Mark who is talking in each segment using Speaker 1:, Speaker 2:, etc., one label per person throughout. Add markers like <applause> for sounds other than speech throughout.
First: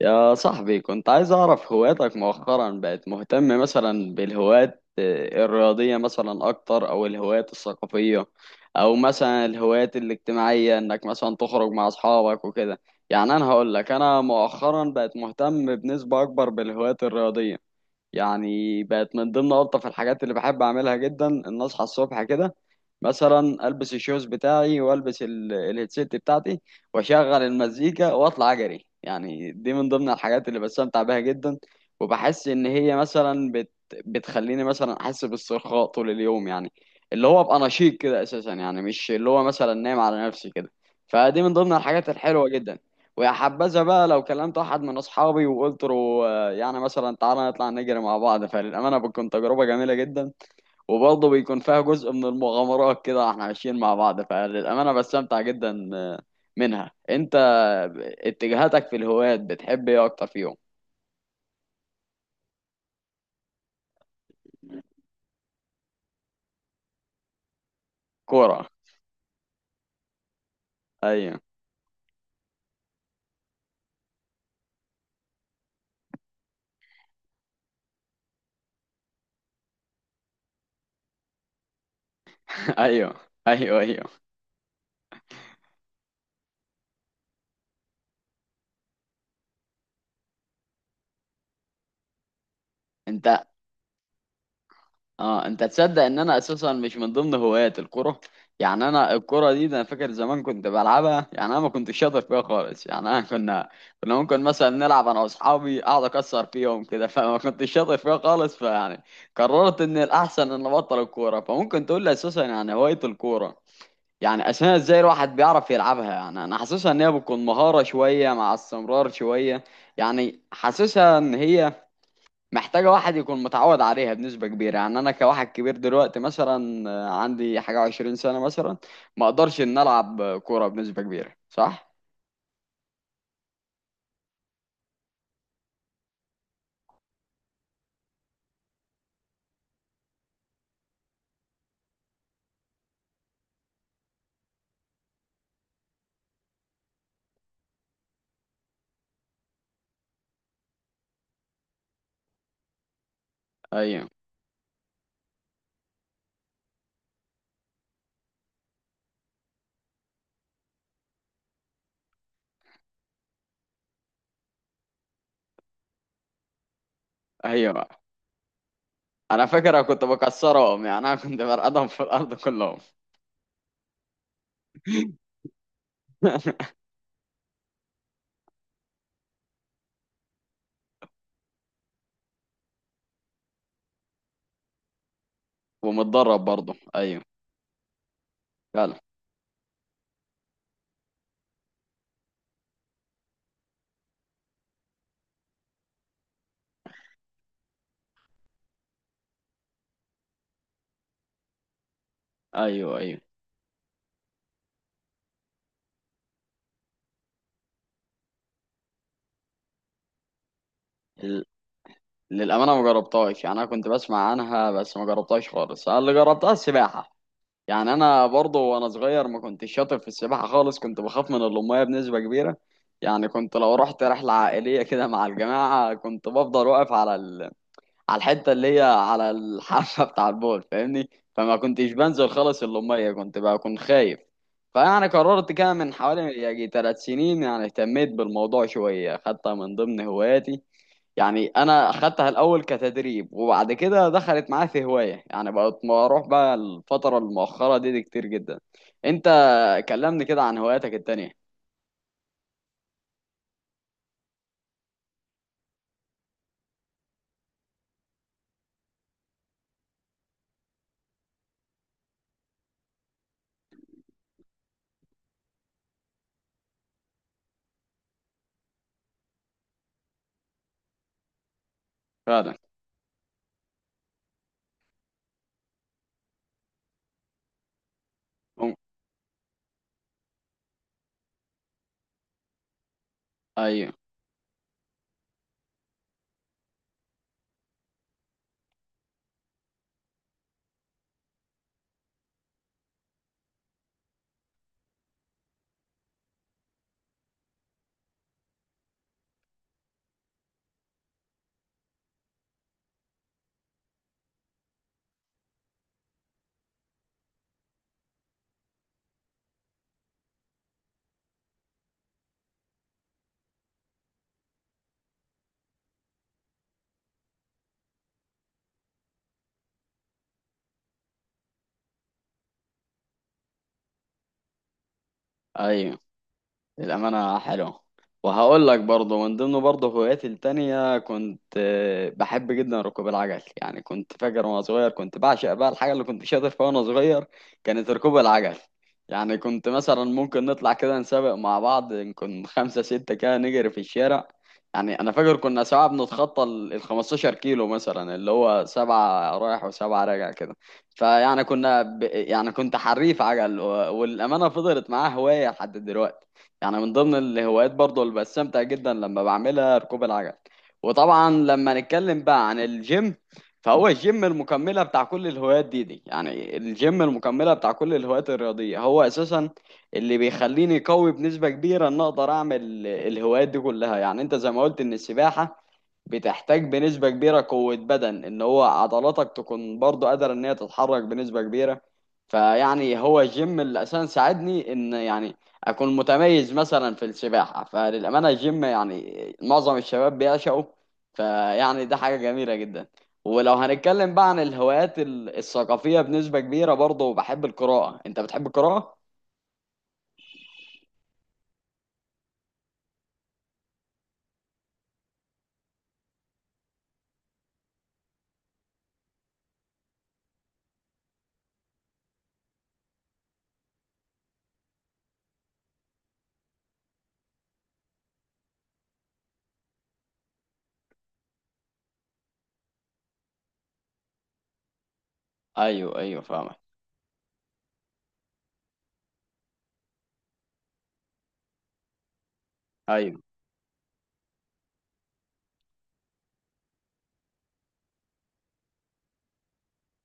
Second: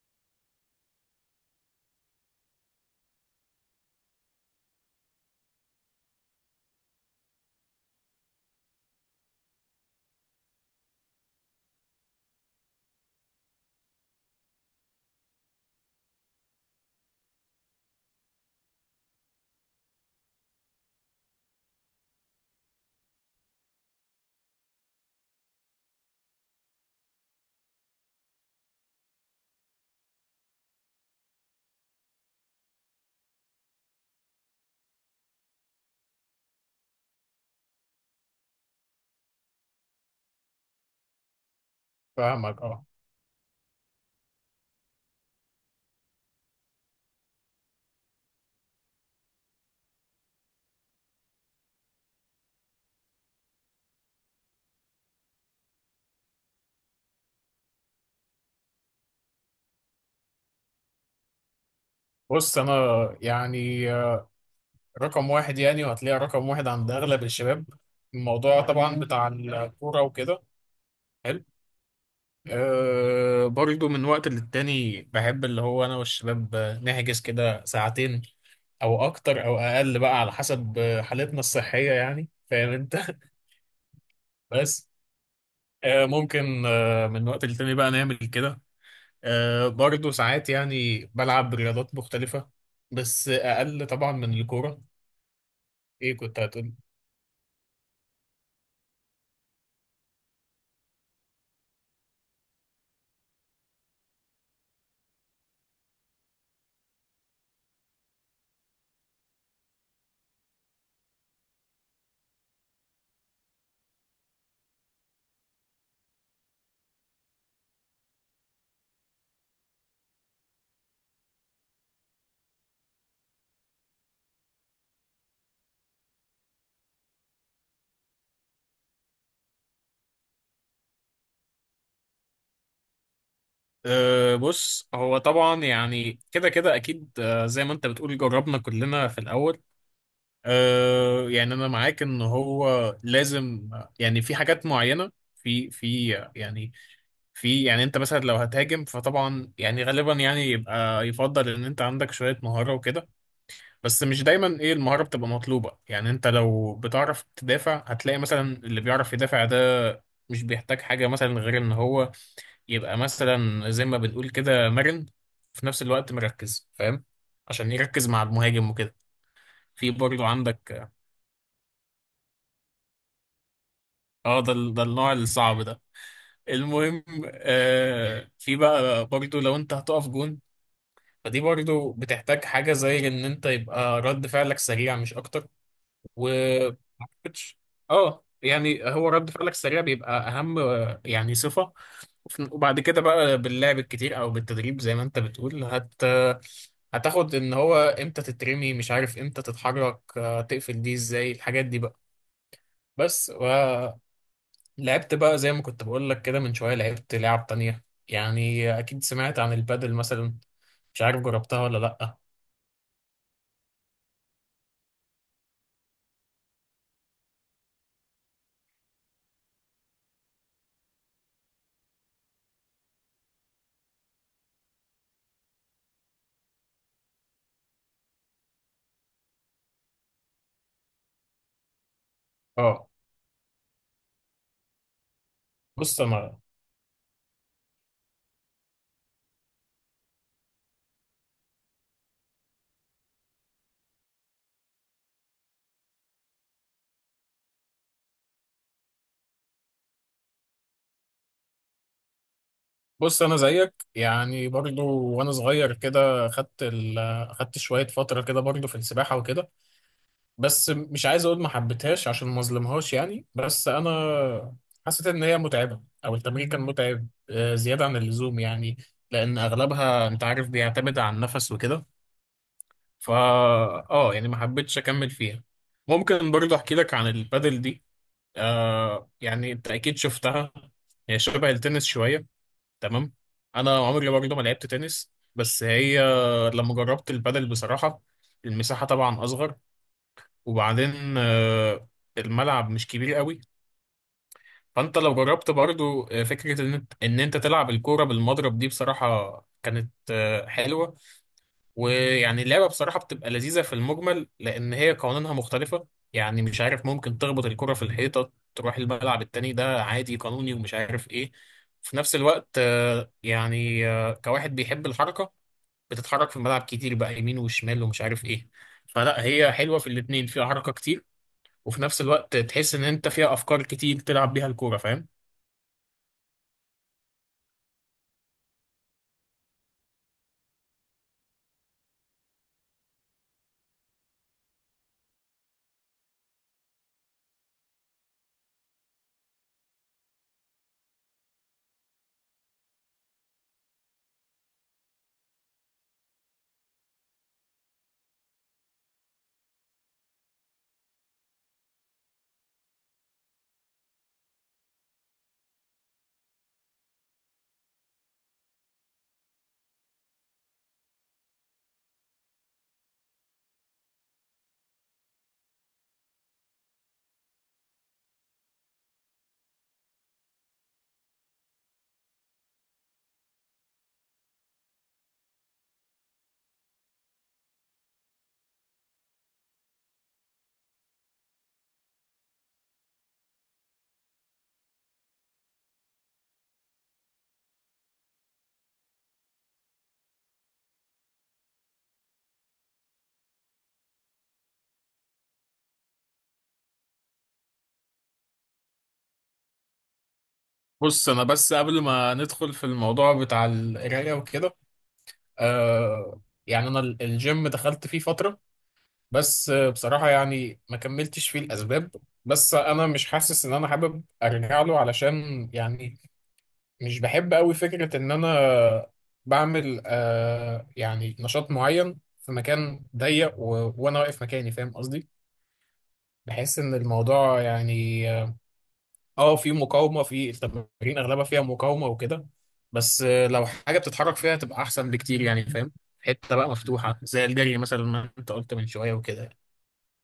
Speaker 1: يا صاحبي، كنت عايز أعرف هواياتك. مؤخرا بقت مهتم مثلا بالهوايات الرياضية مثلا أكتر أو الهوايات الثقافية أو مثلا الهوايات الاجتماعية، إنك مثلا تخرج مع أصحابك وكده. يعني أنا هقول لك، أنا مؤخرا بقت مهتم بنسبة أكبر بالهوايات الرياضية. يعني بقت من ضمن ألطف الحاجات اللي بحب أعملها جدا إن أصحى الصبح كده، مثلا ألبس الشوز بتاعي وألبس الهيدسيت بتاعتي وأشغل المزيكا وأطلع أجري. يعني دي من ضمن الحاجات اللي بستمتع بيها جدا. وبحس إن هي مثلا بتخليني مثلا أحس باسترخاء طول اليوم، يعني اللي هو أبقى نشيط كده أساسا، يعني مش اللي هو مثلا نايم على نفسي كده. فدي من ضمن الحاجات الحلوة
Speaker 2: فاهمك،
Speaker 1: جدا.
Speaker 2: اه.
Speaker 1: ويا حبذا بقى لو كلمت واحد من اصحابي وقلت له يعني مثلا تعالى نطلع نجري مع بعض. فللامانه بتكون تجربه جميله جدا، وبرضه بيكون فيها جزء من المغامرات كده، احنا ماشيين مع بعض. فللامانه بستمتع جدا منها. انت اتجاهاتك في الهوايات بتحب ايه اكتر فيهم؟
Speaker 2: بص انا يعني رقم واحد، يعني وهتلاقي رقم واحد عند اغلب الشباب. الموضوع
Speaker 1: كوره،
Speaker 2: طبعا بتاع الكوره وكده.
Speaker 1: ايوه.
Speaker 2: حلو. أه، برضو من وقت للتاني بحب اللي هو انا والشباب نحجز كده ساعتين او اكتر او اقل بقى على حسب حالتنا الصحيه، يعني فاهم
Speaker 1: <laughs>
Speaker 2: انت.
Speaker 1: ايوه،
Speaker 2: <laughs>
Speaker 1: ايوه، ايوه.
Speaker 2: بس ممكن من وقت للتاني بقى نعمل كده. أه، برضو ساعات يعني بلعب رياضات مختلفه، بس
Speaker 1: انت،
Speaker 2: اقل طبعا من الكوره.
Speaker 1: اه، انت تصدق
Speaker 2: ايه
Speaker 1: ان انا
Speaker 2: كنت
Speaker 1: اساسا
Speaker 2: هتقول؟
Speaker 1: مش من ضمن هوايات الكرة؟ يعني انا الكرة دي، ده انا فاكر زمان كنت بلعبها. يعني انا ما كنتش شاطر فيها خالص. يعني انا كنا ممكن مثلا نلعب انا واصحابي، اقعد اكسر فيهم كده <laughs> فما كنتش شاطر فيها خالص. فيعني قررت ان الاحسن ان ابطل الكورة. فممكن تقول لي اساسا يعني هواية الكورة يعني اساسا ازاي الواحد بيعرف يلعبها؟ يعني انا حاسسها ان هي بتكون مهارة شوية مع استمرار شوية، يعني حاسسها ان هي محتاجة واحد يكون متعود عليها بنسبة كبيرة. يعني أنا كواحد كبير دلوقتي، مثلا عندي حاجة 20 سنة مثلا، ما أقدرش إن ألعب كورة بنسبة كبيرة. صح؟
Speaker 2: أه، بص هو طبعا يعني كده كده اكيد. أه، زي ما انت بتقول جربنا كلنا في الاول. أه يعني انا معاك ان هو لازم. يعني في حاجات معينه في يعني في، يعني انت مثلا لو هتهاجم فطبعا يعني غالبا يعني يبقى يفضل ان انت عندك شويه مهاره وكده. بس
Speaker 1: أيوه،
Speaker 2: مش دايما ايه المهاره بتبقى مطلوبه، يعني انت لو بتعرف تدافع هتلاقي مثلا اللي بيعرف يدافع ده مش بيحتاج حاجه مثلا غير ان هو يبقى مثلا زي ما بنقول كده مرن في نفس الوقت، مركز، فاهم؟ عشان
Speaker 1: أيوه.
Speaker 2: يركز مع المهاجم وكده.
Speaker 1: أنا فاكر أنا
Speaker 2: في
Speaker 1: كنت
Speaker 2: برضو
Speaker 1: بكسرهم.
Speaker 2: عندك.
Speaker 1: يعني أنا كنت برقدهم في الأرض كلهم.
Speaker 2: اه، ده النوع
Speaker 1: <laughs>
Speaker 2: الصعب ده. المهم، في بقى برضو لو انت هتقف جون، فدي برضو بتحتاج حاجة زي ان انت يبقى رد فعلك سريع، مش اكتر. و
Speaker 1: ومتدرب برضه،
Speaker 2: ما
Speaker 1: أيوه.
Speaker 2: أعتقدش- اه يعني
Speaker 1: فعلا،
Speaker 2: هو رد فعلك السريع بيبقى اهم، يعني صفه. وبعد كده بقى باللعب الكتير او بالتدريب زي ما انت بتقول هتاخد ان هو امتى تترمي، مش عارف امتى تتحرك، تقفل، دي ازاي الحاجات دي بقى.
Speaker 1: أيوه، أيوه.
Speaker 2: بس ولعبت بقى زي ما كنت بقول لك كده من شويه لعبت لعب تانية، يعني اكيد سمعت عن البادل مثلا، مش عارف
Speaker 1: ال-
Speaker 2: جربتها ولا لا.
Speaker 1: للأمانة ما جربتهاش. يعني أنا كنت بسمع عنها بس ما جربتهاش خالص. أنا اللي جربتها السباحة. يعني انا برضه وانا صغير ما كنتش شاطر في السباحه خالص. كنت بخاف من الميه بنسبه كبيره. يعني كنت لو رحت رحله عائليه كده مع الجماعه، كنت بفضل واقف على على الحته اللي هي على الحافه <laughs> بتاع البول، فاهمني. فما كنتش بنزل خالص
Speaker 2: اه.
Speaker 1: الميه، كنت بكون خايف. فيعني قررت كده من
Speaker 2: بص انا
Speaker 1: حوالي يجي 3 سنين، يعني اهتميت بالموضوع شويه، خدتها من ضمن هواياتي. يعني انا اخدتها الاول كتدريب وبعد كده دخلت معايا في هوايه. يعني بقت بروح بقى الفتره المؤخره دي كتير جدا. انت، كلمني كده عن هواياتك التانية.
Speaker 2: بص انا زيك يعني، برضو وانا صغير كده خدت شويه فتره كده برضو في السباحه وكده. بس مش عايز اقول ما حبيتهاش عشان ما اظلمهاش، يعني بس انا حسيت ان هي متعبه او التمرين كان متعب زياده عن اللزوم، يعني لان اغلبها انت عارف بيعتمد على النفس وكده.
Speaker 1: فعلا.
Speaker 2: فا اه يعني ما حبيتش اكمل فيها. ممكن برضو احكي لك عن البادل دي،
Speaker 1: أم-
Speaker 2: يعني انت اكيد شفتها، هي شبه التنس شويه. تمام. انا
Speaker 1: ايوه،
Speaker 2: عمري برضه ما لعبت تنس، بس هي لما جربت البادل بصراحه، المساحه طبعا اصغر، وبعدين الملعب مش كبير قوي. فانت لو جربت برضه، فكره ان انت إن إنت تلعب الكوره بالمضرب دي بصراحه كانت حلوه. ويعني اللعبة بصراحة بتبقى لذيذة في المجمل، لأن هي قوانينها مختلفة. يعني مش عارف، ممكن تخبط الكرة في الحيطة تروح الملعب التاني ده عادي قانوني ومش عارف إيه. في نفس الوقت، كواحد بيحب الحركة بتتحرك في الملعب كتير بقى يمين وشمال ومش عارف إيه. فلا، هي حلوة في الاتنين، فيها حركة كتير، وفي نفس الوقت تحس إن أنت فيها أفكار كتير تلعب بيها الكورة، فاهم؟
Speaker 1: ايوه. الأمانة حلو. وهقول لك برضه من ضمن برضه هواياتي التانية، كنت بحب جدا ركوب العجل. يعني كنت فاكر وأنا صغير كنت بعشق بقى، الحاجة اللي كنت شاطر فيها وأنا صغير كانت ركوب العجل. يعني كنت مثلا ممكن نطلع كده نسابق مع بعض، نكون خمسة ستة كده نجري في الشارع. يعني أنا فاكر كنا ساعات بنتخطى ال 15 كيلو مثلا، اللي هو 7 رايح و7 راجع كده. فيعني كنا يعني كنت حريف عجل، والأمانة فضلت معاه هواية لحد دلوقتي. يعني من ضمن الهوايات برضو اللي بستمتع جدا لما بعملها ركوب العجل. وطبعا لما نتكلم بقى عن الجيم، فهو الجيم المكملة بتاع كل الهوايات دي. يعني الجيم المكملة بتاع كل الهوايات الرياضية هو أساسا اللي بيخليني قوي بنسبة كبيرة إن أقدر أعمل الهوايات دي كلها. يعني أنت زي ما قلت إن السباحة بتحتاج بنسبة كبيرة قوة بدن، ان هو عضلاتك تكون برضو قادرة ان هي تتحرك بنسبة كبيرة. فيعني هو الجيم اللي اساسا ساعدني ان يعني اكون متميز مثلا في السباحة. فللأمانة الجيم يعني معظم الشباب بيعشقه. فيعني ده حاجة جميلة جدا. ولو هنتكلم بقى عن الهوايات الثقافية، بنسبة كبيرة برضو بحب القراءة. انت بتحب القراءة؟
Speaker 2: بص أنا بس قبل ما ندخل في الموضوع بتاع القراية وكده، آه، يعني أنا الجيم دخلت فيه فترة، بس بصراحة يعني ما كملتش فيه الأسباب. بس أنا مش حاسس إن أنا حابب أرجع له، علشان يعني مش بحب أوي فكرة إن أنا بعمل يعني نشاط معين في مكان ضيق وأنا واقف مكاني، فاهم قصدي؟
Speaker 1: ايوه، ايوه، فاهمك.
Speaker 2: بحس إن الموضوع يعني، في مقاومة، في التمارين أغلبها فيها مقاومة وكده. بس
Speaker 1: ايوه.
Speaker 2: لو حاجة بتتحرك فيها تبقى أحسن بكتير، يعني فاهم؟ حتة بقى مفتوحة زي الجري مثلا، ما أنت قلت من شوية وكده.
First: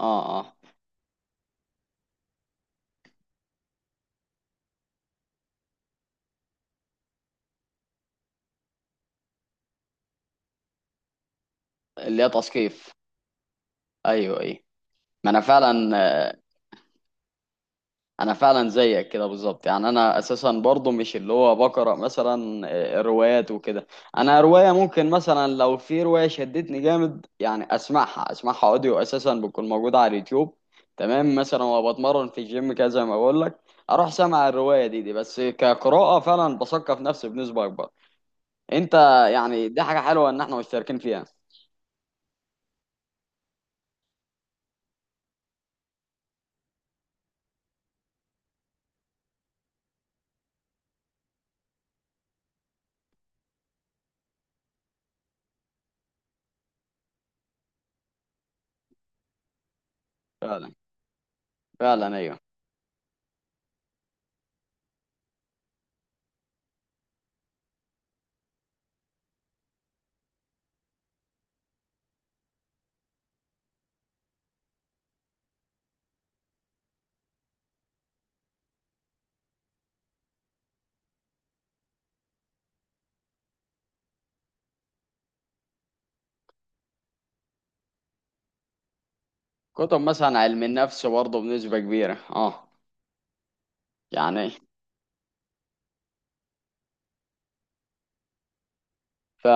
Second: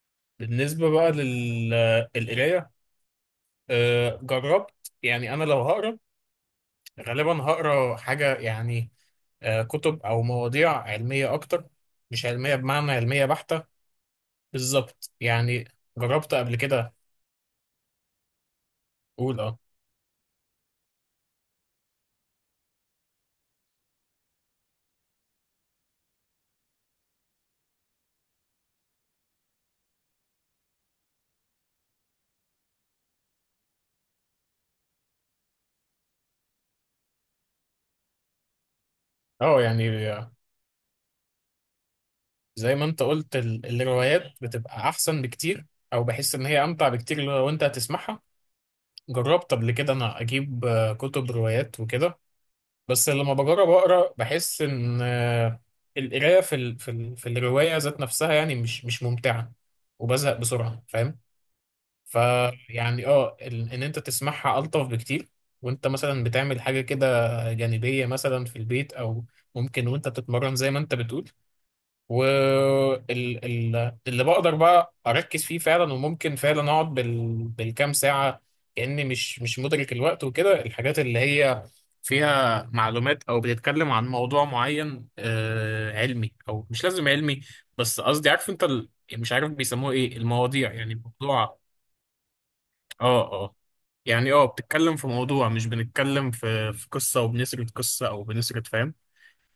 Speaker 1: اه، اه.
Speaker 2: بالنسبة بقى للقراية، جربت. يعني أنا لو هقرا غالبا هقرا حاجة، يعني كتب أو مواضيع علمية أكتر.
Speaker 1: اللي
Speaker 2: مش
Speaker 1: هي
Speaker 2: علمية بمعنى
Speaker 1: تثقيف.
Speaker 2: علمية بحتة،
Speaker 1: ايوه، ايوه.
Speaker 2: بالظبط
Speaker 1: ما انا
Speaker 2: يعني.
Speaker 1: فعلا
Speaker 2: جربت قبل كده.
Speaker 1: انا فعلا زيك كده
Speaker 2: أقول أه.
Speaker 1: بالظبط. يعني انا اساسا برضو مش اللي هو بقرا مثلا روايات وكده. انا روايه ممكن مثلا لو في روايه شدتني جامد، يعني اسمعها، اسمعها اوديو اساسا بتكون موجوده على اليوتيوب تمام، مثلا وبتمرن في الجيم كده زي ما بقول لك، اروح سامع الروايه دي. بس كقراءه، فعلا بثقف نفسي بنسبه اكبر. انت،
Speaker 2: أه
Speaker 1: يعني دي
Speaker 2: يعني
Speaker 1: حاجه حلوه ان احنا مشتركين فيها.
Speaker 2: زي ما أنت قلت الروايات بتبقى أحسن بكتير، أو بحس إن هي أمتع بكتير لو أنت هتسمعها. جربت قبل كده أنا أجيب كتب روايات وكده. بس لما بجرب اقرا بحس ان، القرايه في في الروايه ذات نفسها، يعني مش ممتعه وبزهق
Speaker 1: فعلا،
Speaker 2: بسرعه، فاهم؟
Speaker 1: فعلا، ايوه.
Speaker 2: فيعني اه ان انت تسمعها الطف بكتير، وانت مثلا بتعمل حاجه كده جانبيه مثلا في البيت، او ممكن وانت بتتمرن زي ما انت بتقول. واللي بقدر بقى اركز فيه فعلا، وممكن فعلا اقعد بالكام ساعه كاني مش مدرك الوقت وكده. الحاجات اللي هي فيها معلومات او بتتكلم عن موضوع معين علمي او مش لازم علمي، بس قصدي عارف انت، مش عارف بيسموه
Speaker 1: كتب
Speaker 2: ايه
Speaker 1: مثلا علم
Speaker 2: المواضيع، يعني
Speaker 1: النفس برضه
Speaker 2: الموضوع.
Speaker 1: بنسبه كبيره، اه.
Speaker 2: اه اه يعني اه
Speaker 1: يعني
Speaker 2: بتتكلم في موضوع، مش بنتكلم في قصه وبنسرد قصه او بنسرد، فاهم؟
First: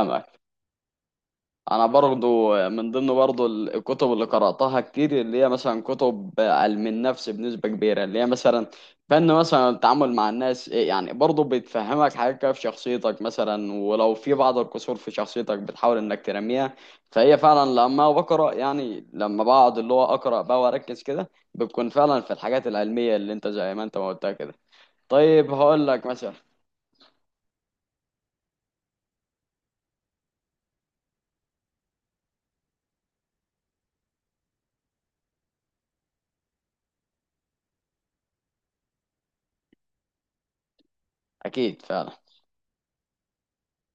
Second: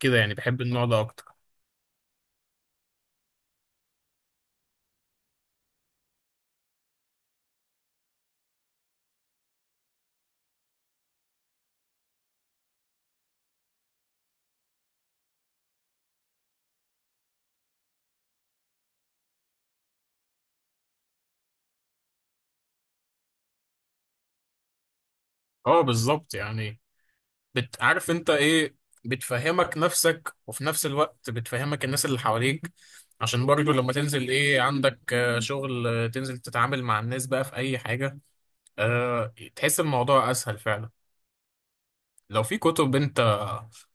Speaker 2: كده يعني بحب النوع ده اكتر.
Speaker 1: انا برضو من ضمن برضو الكتب اللي قرأتها كتير اللي هي مثلا كتب علم النفس بنسبة كبيرة، اللي هي مثلا فن مثلا التعامل مع الناس، إيه يعني برضو بتفهمك حاجات كده في شخصيتك، مثلا ولو في بعض الكسور في شخصيتك بتحاول انك ترميها. فهي فعلا لما بقرأ، يعني لما بقعد اللي هو أقرأ بقى واركز كده، بتكون فعلا في الحاجات العلمية اللي انت زي ما انت ما قلتها كده. طيب
Speaker 2: اه،
Speaker 1: هقول لك مثلا.
Speaker 2: بالظبط يعني. عارف انت ايه، بتفهمك نفسك وفي نفس الوقت بتفهمك الناس اللي حواليك. عشان برضو لما تنزل، ايه عندك شغل، تنزل تتعامل مع الناس بقى في اي حاجة، تحس الموضوع اسهل فعلا.
Speaker 1: اكيد فعلا.
Speaker 2: لو في كتب انت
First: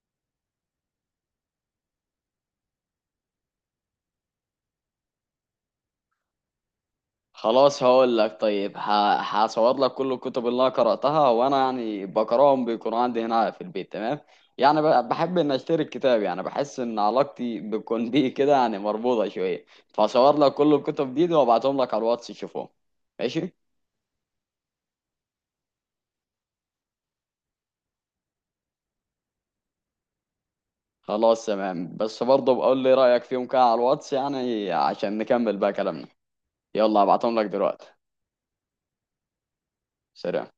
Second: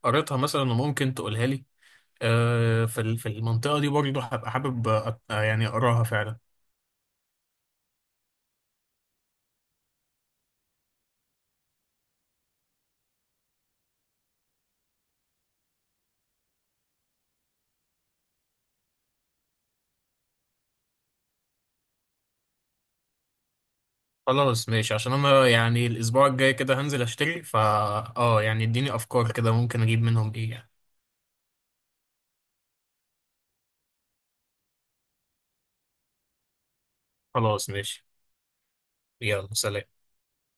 Speaker 2: قريتها مثلا وممكن تقولها لي، في في المنطقة دي برضو هبقى حابب يعني اقراها فعلا.
Speaker 1: خلاص هقول لك، طيب هصور لك كل الكتب اللي انا قراتها، وانا يعني بقراهم بيكون عندي هنا في البيت تمام. يعني بحب ان اشتري الكتاب. يعني بحس ان علاقتي بتكون <laughs> بيه كده يعني مربوطه شويه. فصور لك كل الكتب دي وابعتهم لك على الواتس تشوفهم. ماشي.
Speaker 2: خلاص ماشي، عشان انا يعني الاسبوع الجاي كده هنزل اشتري، اه يعني اديني افكار كده ممكن اجيب منهم ايه يعني.
Speaker 1: خلاص تمام، بس برضه بقول لي رايك فيهم كده على الواتس، يعني عشان نكمل بقى كلامنا. يلا ابعتهم لك
Speaker 2: خلاص
Speaker 1: دلوقتي.
Speaker 2: ماشي. يلا سلام.
Speaker 1: سلام.